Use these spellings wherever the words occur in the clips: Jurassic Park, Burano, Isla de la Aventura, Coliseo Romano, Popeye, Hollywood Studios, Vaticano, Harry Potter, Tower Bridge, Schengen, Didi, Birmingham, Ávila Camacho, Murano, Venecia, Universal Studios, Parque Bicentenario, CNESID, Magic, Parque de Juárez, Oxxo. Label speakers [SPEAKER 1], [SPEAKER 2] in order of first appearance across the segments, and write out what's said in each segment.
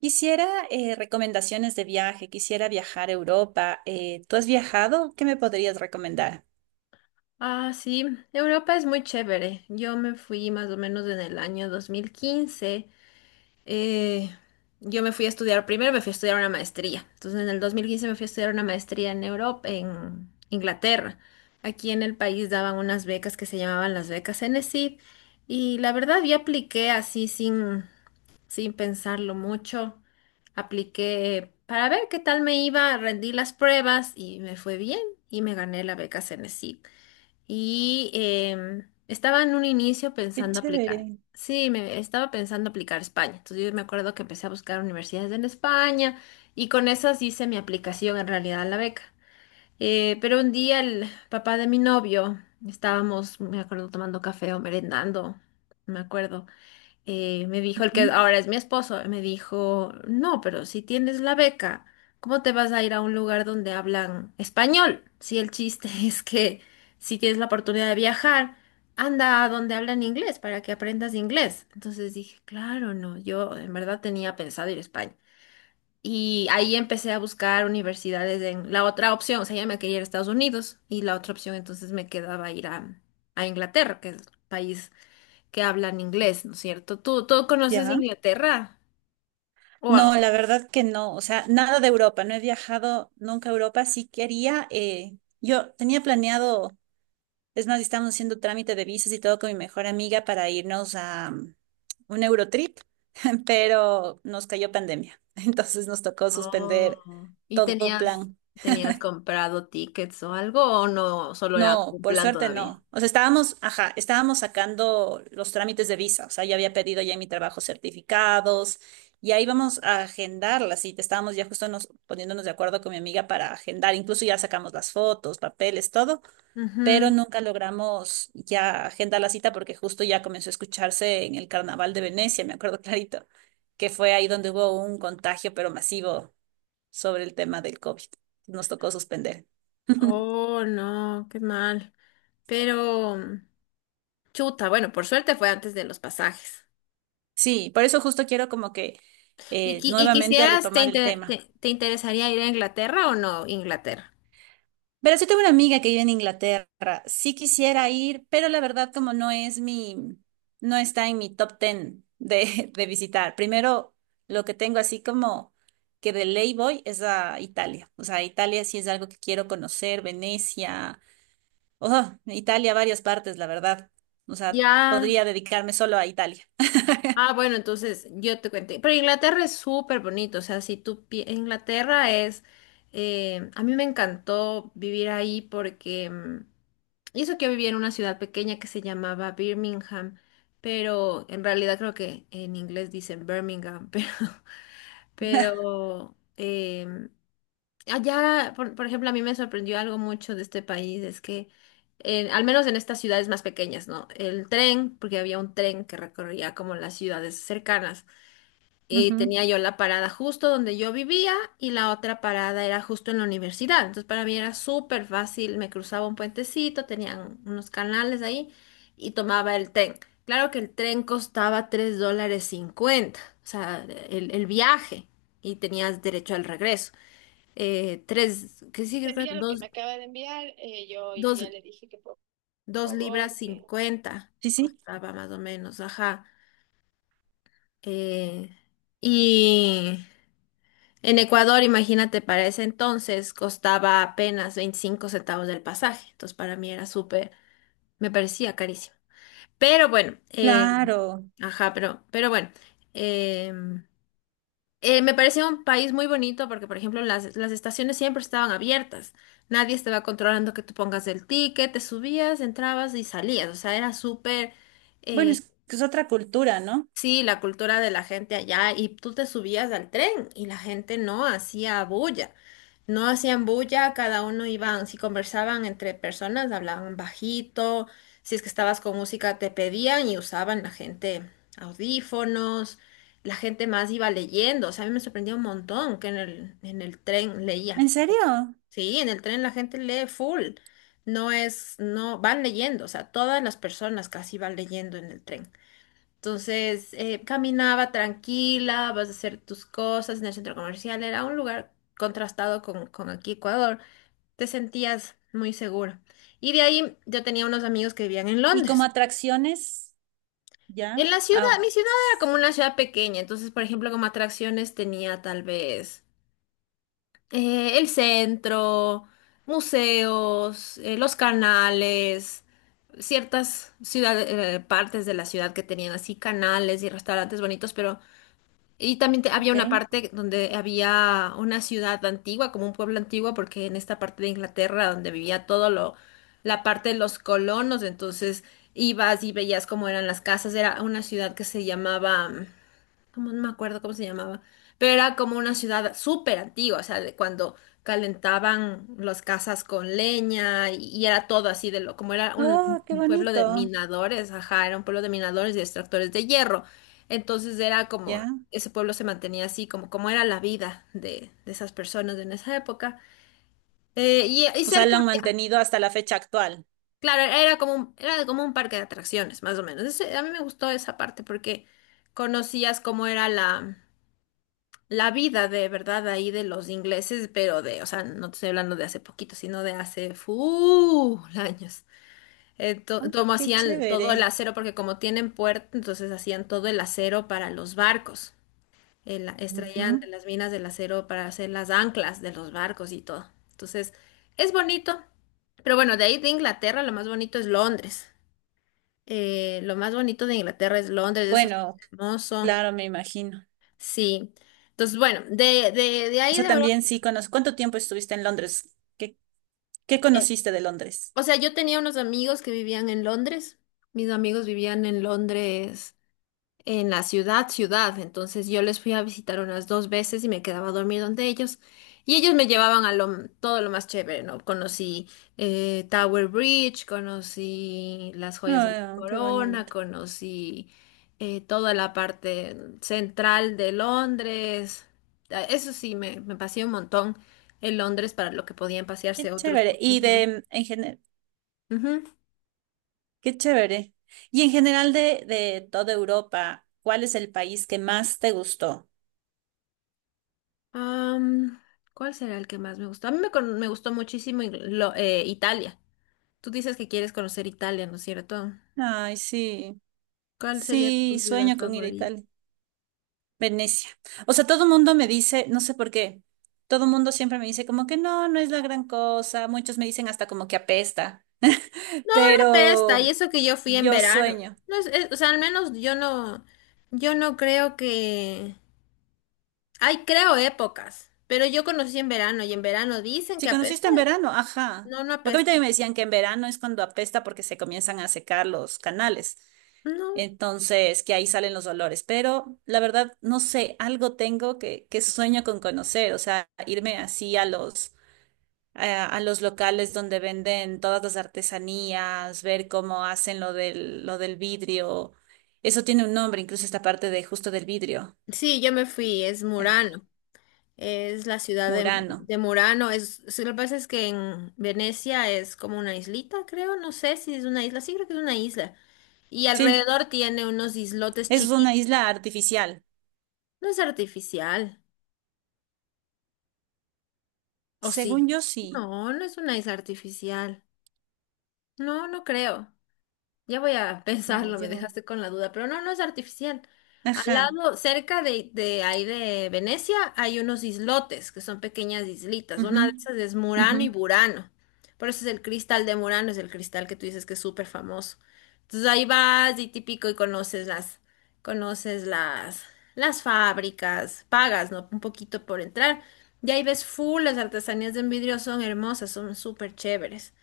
[SPEAKER 1] Quisiera recomendaciones de viaje, quisiera viajar a Europa. ¿Tú has viajado? ¿Qué me podrías recomendar?
[SPEAKER 2] Ah, sí, Europa es muy chévere. Yo me fui más o menos en el año 2015. eh, yo me fui a estudiar, primero me fui a estudiar una maestría. Entonces en el 2015 me fui a estudiar una maestría en Europa, en Inglaterra. Aquí en el país daban unas becas que se llamaban las becas enesid y la verdad yo apliqué así sin pensarlo mucho. Apliqué para ver qué tal me iba, rendí las pruebas y me fue bien y me gané la beca CNESID y estaba en un inicio
[SPEAKER 1] Qué
[SPEAKER 2] pensando aplicar.
[SPEAKER 1] chévere.
[SPEAKER 2] Sí, me estaba pensando aplicar a España. Entonces yo me acuerdo que empecé a buscar universidades en España y con esas hice mi aplicación en realidad a la beca. Pero un día el papá de mi novio, estábamos, me acuerdo, tomando café o merendando, me acuerdo me dijo el que
[SPEAKER 1] Ujú.
[SPEAKER 2] ahora es mi esposo, me dijo, no, pero si tienes la beca, ¿cómo te vas a ir a un lugar donde hablan español? Si el chiste es que si tienes la oportunidad de viajar, anda a donde hablan inglés para que aprendas inglés. Entonces dije, claro, no, yo en verdad tenía pensado ir a España. Y ahí empecé a buscar universidades en la otra opción, o sea, ya me quería ir a Estados Unidos y la otra opción entonces me quedaba ir a Inglaterra, que es país que hablan inglés, ¿no es cierto? ¿Tú conoces
[SPEAKER 1] ¿Ya?
[SPEAKER 2] Inglaterra?
[SPEAKER 1] No,
[SPEAKER 2] Wow.
[SPEAKER 1] la verdad que no. O sea, nada de Europa. No he viajado nunca a Europa. Sí quería. Yo tenía planeado, es más, estamos haciendo trámite de visas y todo con mi mejor amiga para irnos a un Eurotrip, pero nos cayó pandemia. Entonces nos tocó suspender
[SPEAKER 2] Oh. ¿Y
[SPEAKER 1] todo
[SPEAKER 2] tenías,
[SPEAKER 1] plan.
[SPEAKER 2] tenías comprado tickets o algo o no, solo era como
[SPEAKER 1] No,
[SPEAKER 2] un
[SPEAKER 1] por
[SPEAKER 2] plan
[SPEAKER 1] suerte
[SPEAKER 2] todavía?
[SPEAKER 1] no. O sea, estábamos, ajá, estábamos sacando los trámites de visa. O sea, ya había pedido ya en mi trabajo certificados y ahí vamos a agendar la cita. Estábamos ya justo nos, poniéndonos de acuerdo con mi amiga para agendar. Incluso ya sacamos las fotos, papeles, todo, pero
[SPEAKER 2] Ujú.
[SPEAKER 1] nunca logramos ya agendar la cita porque justo ya comenzó a escucharse en el Carnaval de Venecia, me acuerdo clarito, que fue ahí donde hubo un contagio, pero masivo sobre el tema del COVID. Nos tocó suspender.
[SPEAKER 2] Oh, no, qué mal. Pero, chuta, bueno, por suerte fue antes de los pasajes.
[SPEAKER 1] Sí, por eso justo quiero como que
[SPEAKER 2] ¿Y, y
[SPEAKER 1] nuevamente
[SPEAKER 2] quisieras, te,
[SPEAKER 1] retomar el
[SPEAKER 2] te
[SPEAKER 1] tema.
[SPEAKER 2] te interesaría ir a Inglaterra o no, Inglaterra?
[SPEAKER 1] Pero sí tengo una amiga que vive en Inglaterra. Sí quisiera ir, pero la verdad como no es mi, no está en mi top ten de, de visitar. Primero, lo que tengo así como que de ley voy es a Italia. O sea, Italia sí es algo que quiero conocer, Venecia, oh, Italia, varias partes, la verdad. O sea,
[SPEAKER 2] Ya.
[SPEAKER 1] podría dedicarme solo a Italia.
[SPEAKER 2] Ah, bueno, entonces yo te cuento. Pero Inglaterra es súper bonito, o sea, si tú... pi- Inglaterra es... a mí me encantó vivir ahí porque... y eso que yo vivía en una ciudad pequeña que se llamaba Birmingham, pero en realidad creo que en inglés dicen Birmingham, pero, pero em, allá, por ejemplo, a mí me sorprendió algo mucho de este país, es que al menos en estas ciudades más pequeñas, ¿no? El tren, porque había un tren que recorría como las ciudades cercanas,
[SPEAKER 1] Ujú.
[SPEAKER 2] tenía yo la parada justo donde yo vivía y la otra parada era justo en la universidad. Entonces para mí era súper fácil, me cruzaba un puentecito, tenían unos canales ahí y tomaba el tren. Claro que el tren costaba $3.50, o sea, el viaje, y tenías derecho al regreso. Tres, que sí, creo que
[SPEAKER 1] Envía lo que
[SPEAKER 2] dos,
[SPEAKER 1] me acaba de enviar. Yo
[SPEAKER 2] dos,
[SPEAKER 1] ya le dije que por
[SPEAKER 2] dos libras
[SPEAKER 1] favor, que...
[SPEAKER 2] 50
[SPEAKER 1] Sí, sí,
[SPEAKER 2] costaba más o menos, ajá. Eh, y en Ecuador, imagínate, para ese entonces costaba apenas 25 centavos del pasaje. Entonces, para mí era súper, me parecía carísimo. Pero bueno,
[SPEAKER 1] claro.
[SPEAKER 2] ajá, pero, bueno, eh, me parecía un país muy bonito porque, por ejemplo, las estaciones siempre estaban abiertas. Nadie estaba controlando que tú pongas el ticket, te subías, entrabas y salías. O sea, era súper,
[SPEAKER 1] Bueno,
[SPEAKER 2] eh,
[SPEAKER 1] es que es otra cultura, ¿no?
[SPEAKER 2] sí, la cultura de la gente allá, y tú te subías al tren y la gente no hacía bulla, no hacían bulla, cada uno iban, si conversaban entre personas, hablaban bajito, si es que estabas con música te pedían y usaban la gente audífonos, la gente más iba leyendo, o sea, a mí me sorprendía un montón que en el tren leía,
[SPEAKER 1] ¿En serio?
[SPEAKER 2] sí, en el tren la gente lee full, no es, no, van leyendo, o sea, todas las personas casi van leyendo en el tren. Entonces, caminaba tranquila, vas a hacer tus cosas en el centro comercial. Era un lugar contrastado con aquí Ecuador. Te sentías muy seguro. Y de ahí yo tenía unos amigos que vivían en
[SPEAKER 1] ¿Y como
[SPEAKER 2] Londres.
[SPEAKER 1] atracciones? Ya.
[SPEAKER 2] En la ciudad,
[SPEAKER 1] Ah,
[SPEAKER 2] mi ciudad era como una ciudad pequeña. Entonces, por ejemplo, como atracciones tenía tal vez el centro, museos, los canales, ciertas ciudades, partes de la ciudad que tenían así canales y restaurantes bonitos, pero y también había
[SPEAKER 1] ok.
[SPEAKER 2] una parte donde había una ciudad antigua, como un pueblo antiguo, porque en esta parte de Inglaterra donde vivía todo lo, la parte de los colonos, entonces ibas y veías cómo eran las casas. Era una ciudad que se llamaba, como no me acuerdo cómo se llamaba, pero era como una ciudad súper antigua, o sea, de cuando calentaban las casas con leña, y era todo así de lo, como era un,
[SPEAKER 1] Oh, qué
[SPEAKER 2] un pueblo de
[SPEAKER 1] bonito.
[SPEAKER 2] minadores, ajá, era un pueblo de minadores y extractores de hierro. Entonces era como,
[SPEAKER 1] Ya.
[SPEAKER 2] ese pueblo se mantenía así, como era la vida de esas personas en esa época. Y
[SPEAKER 1] O sea,
[SPEAKER 2] cerca
[SPEAKER 1] lo han
[SPEAKER 2] había,
[SPEAKER 1] mantenido hasta la fecha actual.
[SPEAKER 2] claro, era como un parque de atracciones, más o menos. A mí me gustó esa parte porque conocías cómo era la vida de verdad ahí de los ingleses, pero de, o sea, no te estoy hablando de hace poquito, sino de hace full años.
[SPEAKER 1] Ah,
[SPEAKER 2] Como
[SPEAKER 1] qué
[SPEAKER 2] hacían todo el
[SPEAKER 1] chévere.
[SPEAKER 2] acero, porque como tienen puerto, entonces hacían todo el acero para los barcos. Extraían de
[SPEAKER 1] Ujú.
[SPEAKER 2] las minas del acero para hacer las anclas de los barcos y todo. Entonces, es bonito. Pero bueno, de ahí de Inglaterra lo más bonito es Londres. Lo más bonito de Inglaterra es Londres, eso es
[SPEAKER 1] Bueno,
[SPEAKER 2] hermoso.
[SPEAKER 1] claro, me imagino.
[SPEAKER 2] Sí. Entonces, bueno, de
[SPEAKER 1] O
[SPEAKER 2] ahí
[SPEAKER 1] sea,
[SPEAKER 2] de Europa.
[SPEAKER 1] también sí conozco. ¿Cuánto tiempo estuviste en Londres? ¿Qué conociste de Londres?
[SPEAKER 2] O sea, yo tenía unos amigos que vivían en Londres. Mis amigos vivían en Londres, en la ciudad, ciudad. Entonces yo les fui a visitar unas dos veces y me quedaba a dormir donde ellos. Y ellos me llevaban a lo, todo lo más chévere, ¿no? Conocí Tower Bridge, conocí las joyas de la
[SPEAKER 1] Ah, qué
[SPEAKER 2] corona,
[SPEAKER 1] bonito.
[SPEAKER 2] conocí toda la parte central de Londres. Ah, eso sí, me paseé un montón en Londres para lo que podían
[SPEAKER 1] Qué
[SPEAKER 2] pasearse otros
[SPEAKER 1] chévere. ¿Y
[SPEAKER 2] compañeros.
[SPEAKER 1] en general?
[SPEAKER 2] Ujú.
[SPEAKER 1] Qué chévere. Y en general de toda Europa, ¿cuál es el país que más te gustó?
[SPEAKER 2] Am, ¿Cuál será el que más me gustó? A mí me gustó muchísimo Italia. Tú dices que quieres conocer Italia, ¿no es cierto?
[SPEAKER 1] Ay, sí,
[SPEAKER 2] ¿Cuál sería tu
[SPEAKER 1] sí,
[SPEAKER 2] ciudad
[SPEAKER 1] sueño con ir a
[SPEAKER 2] favorita?
[SPEAKER 1] Italia. Venecia. O sea, todo el mundo me dice, no sé por qué, todo el mundo siempre me dice como que no, no es la gran cosa. Muchos me dicen hasta como que apesta.
[SPEAKER 2] Pesta, y
[SPEAKER 1] Pero
[SPEAKER 2] eso que yo fui en
[SPEAKER 1] yo
[SPEAKER 2] verano.
[SPEAKER 1] sueño.
[SPEAKER 2] No es- es- O sea, al menos yo no, yo no creo que... Ay, creo épocas, pero yo conocí en verano y en verano dicen
[SPEAKER 1] Si
[SPEAKER 2] que apesta.
[SPEAKER 1] conociste en verano, ajá.
[SPEAKER 2] No, no
[SPEAKER 1] Porque a mí
[SPEAKER 2] apesta.
[SPEAKER 1] también me decían que en verano es cuando apesta porque se comienzan a secar los canales.
[SPEAKER 2] No.
[SPEAKER 1] Entonces, que ahí salen los olores. Pero la verdad, no sé, algo tengo que sueño con conocer, o sea, irme así a los, a los locales donde venden todas las artesanías, ver cómo hacen lo del vidrio. Eso tiene un nombre, incluso esta parte de justo del vidrio.
[SPEAKER 2] Sí, yo me fui, es
[SPEAKER 1] Ah,
[SPEAKER 2] Murano. Es la ciudad de,
[SPEAKER 1] Murano.
[SPEAKER 2] de Murano. Es, sí, lo que pasa es que en Venecia es como una islita, creo. No sé si es una isla. Sí, creo que es una isla. Y
[SPEAKER 1] Sí,
[SPEAKER 2] alrededor tiene unos islotes
[SPEAKER 1] es
[SPEAKER 2] chiquitos.
[SPEAKER 1] una isla artificial.
[SPEAKER 2] No es artificial. ¿O sí?
[SPEAKER 1] Según yo, sí.
[SPEAKER 2] No, no es una isla artificial. No, no creo. Ya voy a
[SPEAKER 1] Eh,
[SPEAKER 2] pensarlo, me
[SPEAKER 1] llevo.
[SPEAKER 2] dejaste con la duda, pero no, no es artificial. Al
[SPEAKER 1] Ajá.
[SPEAKER 2] lado, cerca de ahí de Venecia, hay unos islotes, que son pequeñas islitas.
[SPEAKER 1] Ujú,
[SPEAKER 2] Una de esas es
[SPEAKER 1] ujú,
[SPEAKER 2] Murano y Burano. Por eso es el cristal de Murano, es el cristal que tú dices que es súper famoso. Entonces ahí vas y típico y conoces las fábricas, pagas, ¿no? Un poquito por entrar. Y ahí ves full, las artesanías de vidrio son hermosas, son súper chéveres.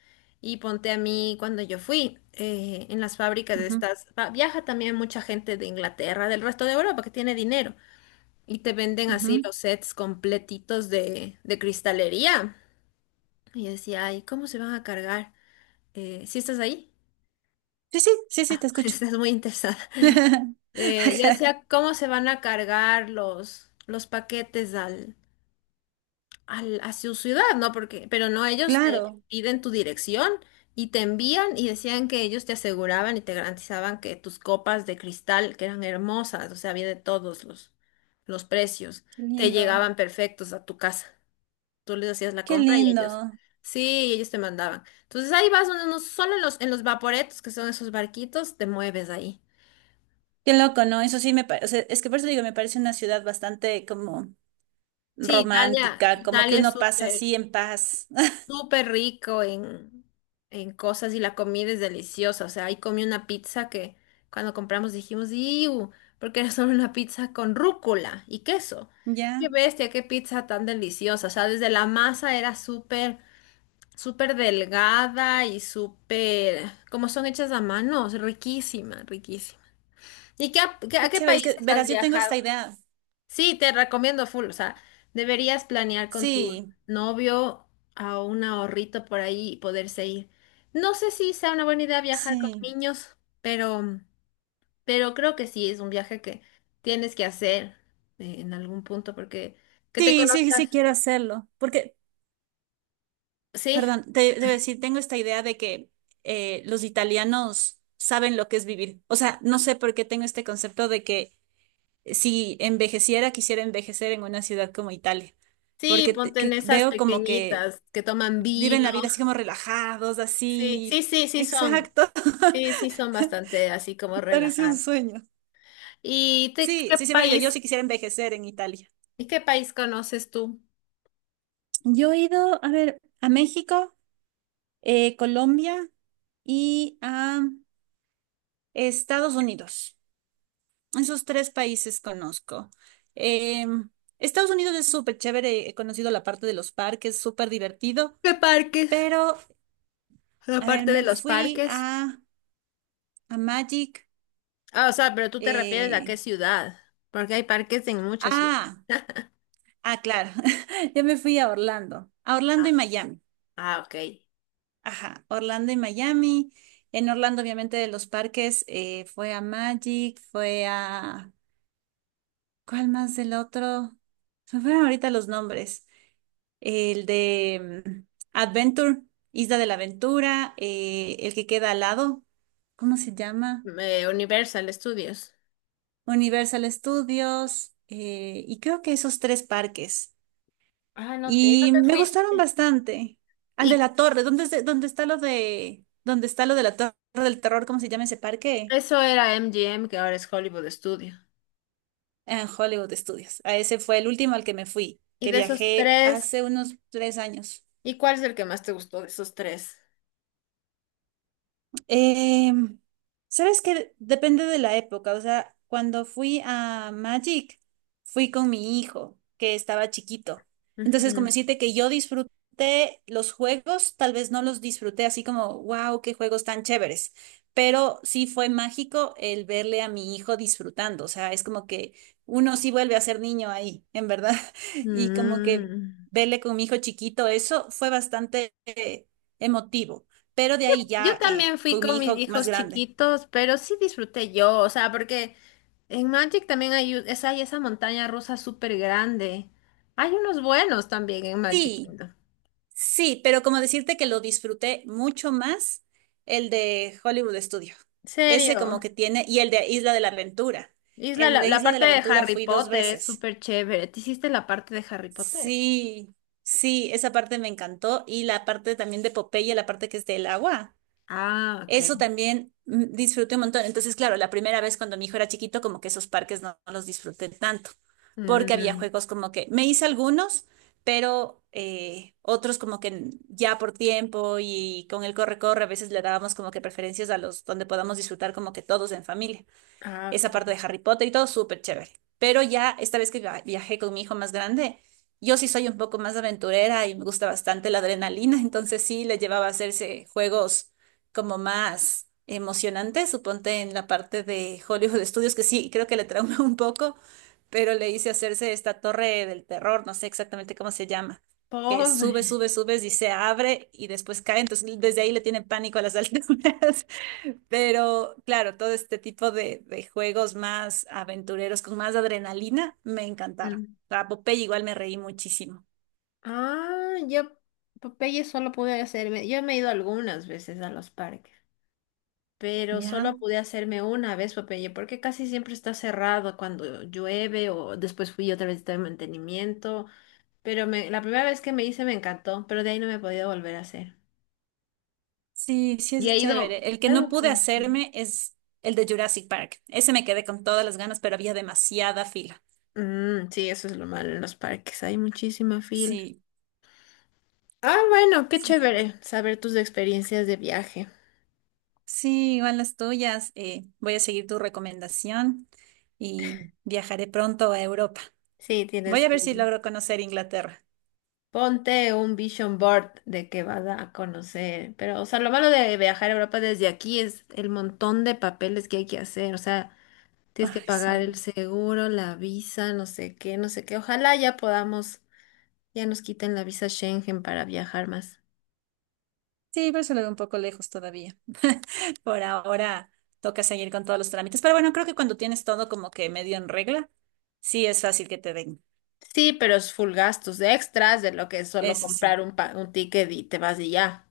[SPEAKER 2] Y ponte, a mí cuando yo fui en las fábricas de
[SPEAKER 1] ujú,
[SPEAKER 2] estas, viaja también mucha gente de Inglaterra, del resto de Europa que tiene dinero, y te venden así
[SPEAKER 1] ujú.
[SPEAKER 2] los sets completitos de cristalería. Y yo decía, ay, ¿cómo se van a cargar? ¿Sí estás ahí?
[SPEAKER 1] Sí, sí, sí, sí, te escucho.
[SPEAKER 2] Estás muy interesada. Yo
[SPEAKER 1] Ajá.
[SPEAKER 2] decía, ¿cómo se van a cargar los paquetes al a su ciudad, ¿no? Porque, pero no, ellos te
[SPEAKER 1] Claro,
[SPEAKER 2] piden tu dirección y te envían, y decían que ellos te aseguraban y te garantizaban que tus copas de cristal, que eran hermosas, o sea, había de todos los precios,
[SPEAKER 1] qué
[SPEAKER 2] te
[SPEAKER 1] lindo,
[SPEAKER 2] llegaban perfectos a tu casa. Tú les hacías la
[SPEAKER 1] qué
[SPEAKER 2] compra y
[SPEAKER 1] lindo,
[SPEAKER 2] ellos, sí, ellos te mandaban. Entonces ahí vas, uno, no, solo en los vaporetos, que son esos barquitos, te mueves ahí.
[SPEAKER 1] qué loco, ¿no? Eso sí me parece, es que por eso digo, me parece una ciudad bastante como
[SPEAKER 2] Sí, Italia,
[SPEAKER 1] romántica, como que
[SPEAKER 2] Italia es
[SPEAKER 1] uno pasa así
[SPEAKER 2] súper,
[SPEAKER 1] en paz.
[SPEAKER 2] súper rico en cosas, y la comida es deliciosa. O sea, ahí comí una pizza que cuando compramos dijimos, ¡iu! Porque era solo una pizza con rúcula y queso. ¡Qué
[SPEAKER 1] Ya,
[SPEAKER 2] bestia! ¡Qué pizza tan deliciosa! O sea, desde la masa era súper, súper delgada y súper, como son hechas a mano, riquísima, riquísima. ¿Y qué, a qué a
[SPEAKER 1] qué
[SPEAKER 2] qué
[SPEAKER 1] chévere, es
[SPEAKER 2] países
[SPEAKER 1] que
[SPEAKER 2] has
[SPEAKER 1] verás, yo tengo
[SPEAKER 2] viajado?
[SPEAKER 1] esta idea.
[SPEAKER 2] Sí, te recomiendo full, o sea, deberías planear con tu
[SPEAKER 1] Sí,
[SPEAKER 2] novio a un ahorrito por ahí y poderse ir. No sé si sea una buena idea viajar con
[SPEAKER 1] sí,
[SPEAKER 2] niños, pero, creo que sí es un viaje que tienes que hacer en algún punto porque que te
[SPEAKER 1] sí, sí, sí
[SPEAKER 2] conozcas.
[SPEAKER 1] quiero hacerlo, porque,
[SPEAKER 2] Sí,
[SPEAKER 1] perdón, te debo decir, tengo esta idea de que los italianos saben lo que es vivir. O sea, no sé por qué tengo este concepto de que si envejeciera, quisiera envejecer en una ciudad como Italia,
[SPEAKER 2] sí,
[SPEAKER 1] porque
[SPEAKER 2] ponte en
[SPEAKER 1] que
[SPEAKER 2] esas
[SPEAKER 1] veo como que
[SPEAKER 2] pequeñitas que toman
[SPEAKER 1] viven
[SPEAKER 2] vino.
[SPEAKER 1] la vida así como relajados,
[SPEAKER 2] Sí, sí,
[SPEAKER 1] así. Exacto.
[SPEAKER 2] sí, sí son bastante así como
[SPEAKER 1] Parece un
[SPEAKER 2] relajadas.
[SPEAKER 1] sueño. Sí,
[SPEAKER 2] Qué
[SPEAKER 1] sí, siempre digo, yo sí quisiera envejecer en Italia.
[SPEAKER 2] y qué país conoces tú?
[SPEAKER 1] Yo he ido, a ver, a México, Colombia y a Estados Unidos. Esos tres países conozco. Eh, Estados Unidos es súper chévere, he conocido la parte de los parques, súper divertido,
[SPEAKER 2] ¿Qué parques?
[SPEAKER 1] pero a ver,
[SPEAKER 2] Aparte de
[SPEAKER 1] me
[SPEAKER 2] los
[SPEAKER 1] fui
[SPEAKER 2] parques.
[SPEAKER 1] a Magic.
[SPEAKER 2] Ah, o sea, pero tú te refieres a
[SPEAKER 1] eh,
[SPEAKER 2] qué ciudad. Porque hay parques en muchas ciudades.
[SPEAKER 1] ah, ah, claro. Yo me fui a Orlando. A Orlando y
[SPEAKER 2] Ah,
[SPEAKER 1] Miami.
[SPEAKER 2] ok.
[SPEAKER 1] Ajá, Orlando y Miami. En Orlando, obviamente, de los parques, fue a Magic, fue a... ¿Cuál más del otro? Se me fueron ahorita los nombres. El de Adventure, Isla de la Aventura, el que queda al lado. ¿Cómo se llama?
[SPEAKER 2] Universal Studios.
[SPEAKER 1] Universal Studios y creo que esos tres parques.
[SPEAKER 2] Ah, no
[SPEAKER 1] Y
[SPEAKER 2] te
[SPEAKER 1] me gustaron
[SPEAKER 2] fuiste.
[SPEAKER 1] bastante. Al de
[SPEAKER 2] Y
[SPEAKER 1] la Torre, ¿dónde, es de- dónde está lo de, dónde está lo de la Torre del Terror? ¿Cómo se llama ese parque?
[SPEAKER 2] eso era MGM, que ahora es Hollywood Studio.
[SPEAKER 1] En Hollywood Studios. A ese fue el último al que me fui,
[SPEAKER 2] Y
[SPEAKER 1] que
[SPEAKER 2] de esos
[SPEAKER 1] viajé hace
[SPEAKER 2] tres,
[SPEAKER 1] unos 3 años.
[SPEAKER 2] ¿y cuál es el que más te gustó de esos tres?
[SPEAKER 1] Eh, ¿sabes qué? Depende de la época. O sea, cuando fui a Magic, fui con mi hijo, que estaba chiquito. Entonces, como
[SPEAKER 2] Ujú.
[SPEAKER 1] decirte que yo disfruté los juegos, tal vez no los disfruté así como, wow, qué juegos tan chéveres. Pero sí fue mágico el verle a mi hijo disfrutando. O sea, es como que uno sí vuelve a ser niño ahí, en verdad. Y como que
[SPEAKER 2] Mm.
[SPEAKER 1] verle con mi hijo chiquito, eso fue bastante emotivo, pero de ahí
[SPEAKER 2] Yo
[SPEAKER 1] ya
[SPEAKER 2] también fui
[SPEAKER 1] con
[SPEAKER 2] con
[SPEAKER 1] mi
[SPEAKER 2] mis
[SPEAKER 1] hijo más
[SPEAKER 2] hijos
[SPEAKER 1] grande.
[SPEAKER 2] chiquitos, pero sí disfruté yo, o sea, porque en Magic también hay esa montaña rusa súper grande. Hay unos buenos también en Magic
[SPEAKER 1] Sí,
[SPEAKER 2] Kingdom.
[SPEAKER 1] sí, pero como decirte que lo disfruté mucho más el de Hollywood Studio.
[SPEAKER 2] ¿En
[SPEAKER 1] Ese como
[SPEAKER 2] serio?
[SPEAKER 1] que tiene, y el de Isla de la Aventura. El
[SPEAKER 2] La,
[SPEAKER 1] de
[SPEAKER 2] la
[SPEAKER 1] Isla de la
[SPEAKER 2] parte de
[SPEAKER 1] Aventura
[SPEAKER 2] Harry
[SPEAKER 1] fui dos
[SPEAKER 2] Potter es
[SPEAKER 1] veces.
[SPEAKER 2] súper chévere. ¿Te hiciste la parte de Harry Potter?
[SPEAKER 1] Sí, sí, esa parte me encantó. Y la parte también de Popeye, la parte que es del agua.
[SPEAKER 2] Ah,
[SPEAKER 1] Eso
[SPEAKER 2] ok.
[SPEAKER 1] también disfruté un montón. Entonces, claro, la primera vez cuando mi hijo era chiquito, como que esos parques no, no los disfruté tanto, porque había
[SPEAKER 2] Mm,
[SPEAKER 1] juegos como que me hice algunos, pero otros como que ya por tiempo y con el corre-corre, a veces le dábamos como que preferencias a los donde podamos disfrutar como que todos en familia,
[SPEAKER 2] ah,
[SPEAKER 1] esa parte de
[SPEAKER 2] ok.
[SPEAKER 1] Harry Potter y todo súper chévere. Pero ya esta vez que viajé con mi hijo más grande, yo sí soy un poco más aventurera y me gusta bastante la adrenalina, entonces sí le llevaba a hacerse juegos como más emocionantes, suponte en la parte de Hollywood Studios, que sí, creo que le trauma un poco, pero le hice hacerse esta torre del terror, no sé exactamente cómo se llama, que
[SPEAKER 2] Pobre.
[SPEAKER 1] sube, sube, subes y se abre y después cae. Entonces, desde ahí le tiene pánico a las alturas. Pero claro, todo este tipo de juegos más aventureros, con más adrenalina, me encantaron.
[SPEAKER 2] Mm.
[SPEAKER 1] Para Popeye igual me reí muchísimo.
[SPEAKER 2] Ah, yo Popeye solo pude hacerme, yo me he ido algunas veces a los parques. Pero
[SPEAKER 1] ¿Ya?
[SPEAKER 2] solo pude hacerme una vez, Popeye, porque casi siempre está cerrado cuando llueve o después fui otra vez de mantenimiento, pero la primera vez que me hice me encantó, pero de ahí no me he podido volver a hacer.
[SPEAKER 1] Sí, sí
[SPEAKER 2] Y ha
[SPEAKER 1] es
[SPEAKER 2] ido,
[SPEAKER 1] chévere. El que no
[SPEAKER 2] claro que
[SPEAKER 1] pude
[SPEAKER 2] no. Es bien.
[SPEAKER 1] hacerme es el de Jurassic Park. Ese me quedé con todas las ganas, pero había demasiada fila.
[SPEAKER 2] Mm, sí, eso es lo malo en los parques, hay muchísima fila.
[SPEAKER 1] Sí,
[SPEAKER 2] Ah, bueno, qué
[SPEAKER 1] sí.
[SPEAKER 2] chévere saber tus experiencias de viaje.
[SPEAKER 1] Sí, igual las tuyas. Voy a seguir tu recomendación y viajaré pronto a Europa.
[SPEAKER 2] Sí,
[SPEAKER 1] Voy
[SPEAKER 2] tienes
[SPEAKER 1] a
[SPEAKER 2] que
[SPEAKER 1] ver si
[SPEAKER 2] ir.
[SPEAKER 1] logro conocer Inglaterra.
[SPEAKER 2] Ponte un vision board de que vas a conocer, pero, o sea, lo malo de viajar a Europa desde aquí es el montón de papeles que hay que hacer, o sea, tienes que
[SPEAKER 1] Ay,
[SPEAKER 2] pagar el
[SPEAKER 1] sí.
[SPEAKER 2] seguro, la visa, no sé qué, no sé qué. Ojalá ya podamos, ya nos quiten la visa Schengen para viajar más.
[SPEAKER 1] Sí, pero se lo veo un poco lejos todavía. Por ahora toca seguir con todos los trámites. Pero bueno, creo que cuando tienes todo como que medio en regla, sí es fácil que te den.
[SPEAKER 2] Sí, pero es full gastos de extras de lo que es solo
[SPEAKER 1] Eso sí.
[SPEAKER 2] comprar un ticket y te vas y ya.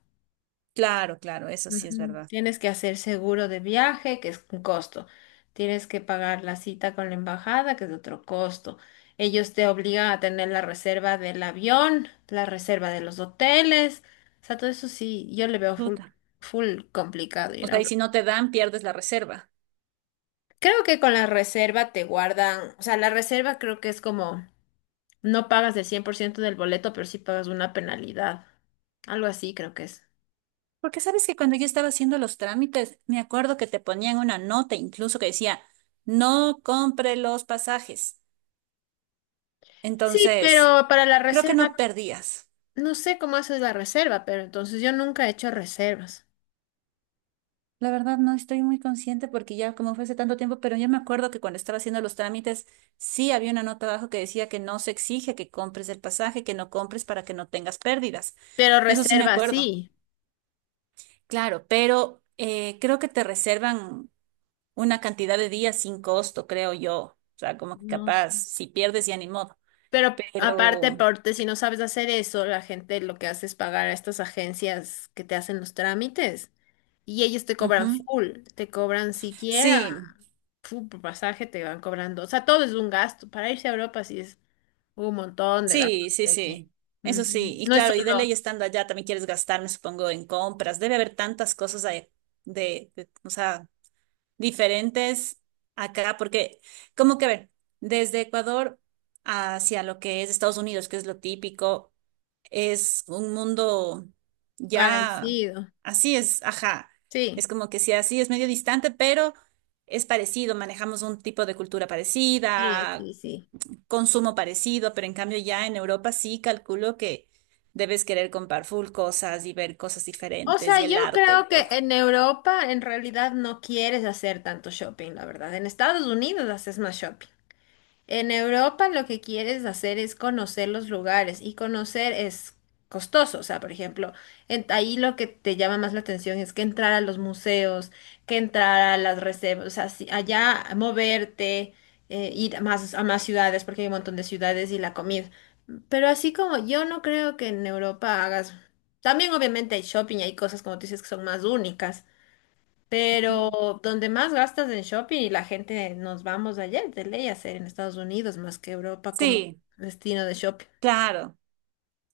[SPEAKER 1] Claro, claro, eso sí es
[SPEAKER 2] Ujú.
[SPEAKER 1] verdad.
[SPEAKER 2] Tienes que hacer seguro de viaje, que es un costo. Tienes que pagar la cita con la embajada, que es otro costo. Ellos te obligan a tener la reserva del avión, la reserva de los hoteles. O sea, todo eso sí, yo le veo
[SPEAKER 1] Chuta.
[SPEAKER 2] full complicado
[SPEAKER 1] O
[SPEAKER 2] ir a
[SPEAKER 1] sea, y si
[SPEAKER 2] Europa.
[SPEAKER 1] no te dan, pierdes la reserva.
[SPEAKER 2] Creo que con la reserva te guardan, o sea, la reserva creo que es como, no pagas el 100% del boleto, pero sí pagas una penalidad. Algo así creo que es.
[SPEAKER 1] Porque sabes que cuando yo estaba haciendo los trámites, me acuerdo que te ponían una nota incluso que decía, no compre los pasajes.
[SPEAKER 2] Sí,
[SPEAKER 1] Entonces,
[SPEAKER 2] pero para la
[SPEAKER 1] creo que
[SPEAKER 2] reserva.
[SPEAKER 1] no perdías.
[SPEAKER 2] No sé cómo haces la reserva, pero entonces yo nunca he hecho reservas.
[SPEAKER 1] La verdad no estoy muy consciente porque ya como fue hace tanto tiempo, pero yo me acuerdo que cuando estaba haciendo los trámites sí había una nota abajo que decía que no se exige que compres el pasaje, que no compres para que no tengas pérdidas.
[SPEAKER 2] Pero
[SPEAKER 1] Eso sí me
[SPEAKER 2] reserva
[SPEAKER 1] acuerdo.
[SPEAKER 2] sí.
[SPEAKER 1] Claro, pero creo que te reservan una cantidad de días sin costo, creo yo. O sea, como que
[SPEAKER 2] No
[SPEAKER 1] capaz,
[SPEAKER 2] sé.
[SPEAKER 1] si pierdes ya ni modo.
[SPEAKER 2] Pero
[SPEAKER 1] Pero,
[SPEAKER 2] aparte, si no sabes hacer eso, la gente lo que hace es pagar a estas agencias que te hacen los trámites. Y ellos te cobran
[SPEAKER 1] ujú.
[SPEAKER 2] full, te cobran siquiera
[SPEAKER 1] Sí,
[SPEAKER 2] full por pasaje, te van cobrando. O sea, todo es un gasto. Para irse a Europa sí es un montón de gastos
[SPEAKER 1] sí, sí,
[SPEAKER 2] de aquí.
[SPEAKER 1] sí. Eso sí.
[SPEAKER 2] Ujú.
[SPEAKER 1] Y
[SPEAKER 2] No es
[SPEAKER 1] claro, y de
[SPEAKER 2] solo
[SPEAKER 1] ley estando allá también quieres gastar, me supongo, en compras. Debe haber tantas cosas ahí o sea, diferentes acá, porque, como que, a ver, desde Ecuador hacia lo que es Estados Unidos, que es lo típico, es un mundo ya,
[SPEAKER 2] parecido.
[SPEAKER 1] así es, ajá.
[SPEAKER 2] Sí,
[SPEAKER 1] Es como que sí, así es medio distante, pero es parecido, manejamos un tipo de cultura
[SPEAKER 2] sí,
[SPEAKER 1] parecida,
[SPEAKER 2] sí, sí.
[SPEAKER 1] consumo parecido, pero en cambio ya en Europa sí calculo que debes querer comprar full cosas y ver cosas
[SPEAKER 2] O
[SPEAKER 1] diferentes
[SPEAKER 2] sea,
[SPEAKER 1] y
[SPEAKER 2] yo
[SPEAKER 1] el arte y
[SPEAKER 2] creo que
[SPEAKER 1] todo.
[SPEAKER 2] en Europa en realidad no quieres hacer tanto shopping, la verdad. En Estados Unidos haces más shopping. En Europa lo que quieres hacer es conocer los lugares y conocer es costoso. O sea, por ejemplo, ahí lo que te llama más la atención es que entrar a los museos, que entrar a las reservas, o sea, allá moverte, ir a a más ciudades porque hay un montón de ciudades y la comida. Pero así como yo no creo que en Europa hagas. También obviamente hay shopping y hay cosas como tú dices que son más únicas.
[SPEAKER 1] Ujú.
[SPEAKER 2] Pero donde más gastas en shopping y la gente nos vamos allá, de ley a hacer en Estados Unidos más que Europa como
[SPEAKER 1] Sí,
[SPEAKER 2] destino de shopping.
[SPEAKER 1] claro.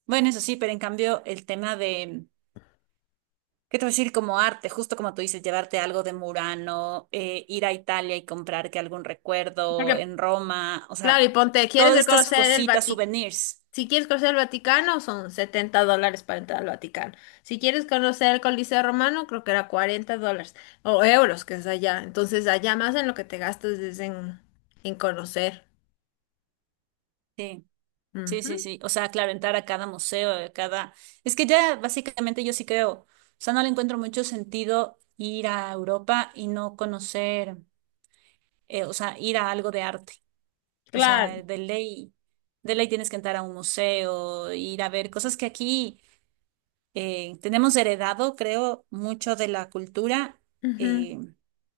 [SPEAKER 1] Bueno, eso sí, pero en cambio el tema de, ¿qué te voy a decir? Como arte, justo como tú dices, llevarte algo de Murano, ir a Italia y comprar que algún recuerdo
[SPEAKER 2] Porque,
[SPEAKER 1] en Roma, o
[SPEAKER 2] claro,
[SPEAKER 1] sea,
[SPEAKER 2] y ponte, ¿quieres
[SPEAKER 1] todas
[SPEAKER 2] el
[SPEAKER 1] estas
[SPEAKER 2] conocer el
[SPEAKER 1] cositas,
[SPEAKER 2] Vaticano?
[SPEAKER 1] souvenirs.
[SPEAKER 2] Si quieres conocer el Vaticano, son $70 para entrar al Vaticano. Si quieres conocer el Coliseo Romano, creo que era $40 o euros, que es allá. Entonces, allá más en lo que te gastas es en conocer.
[SPEAKER 1] Sí. Sí, sí,
[SPEAKER 2] Ujú.
[SPEAKER 1] sí. O sea, claro, entrar a cada museo, a cada... Es que ya básicamente yo sí creo, o sea, no le encuentro mucho sentido ir a Europa y no conocer, o sea, ir a algo de arte. O
[SPEAKER 2] Claro.
[SPEAKER 1] sea, de ley tienes que entrar a un museo, ir a ver cosas que aquí tenemos heredado, creo, mucho de la cultura
[SPEAKER 2] Ujú.
[SPEAKER 1] eh,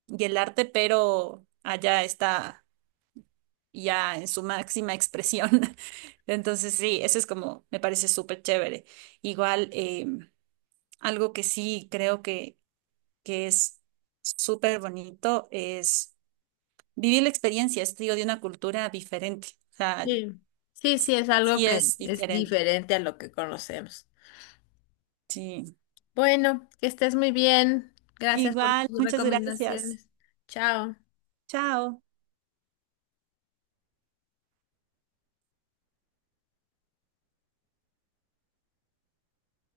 [SPEAKER 1] y el arte, pero allá está ya en su máxima expresión. Entonces, sí, eso es como, me parece súper chévere. Igual, algo que sí creo que es súper bonito es vivir la experiencia, es, digo, de una cultura diferente. O sea,
[SPEAKER 2] Sí. Sí, sí, es algo
[SPEAKER 1] sí
[SPEAKER 2] que
[SPEAKER 1] es
[SPEAKER 2] es
[SPEAKER 1] diferente.
[SPEAKER 2] diferente a lo que conocemos.
[SPEAKER 1] Sí.
[SPEAKER 2] Bueno, que estés muy bien. Gracias por
[SPEAKER 1] Igual,
[SPEAKER 2] tus
[SPEAKER 1] muchas gracias.
[SPEAKER 2] recomendaciones. Chao.
[SPEAKER 1] Chao.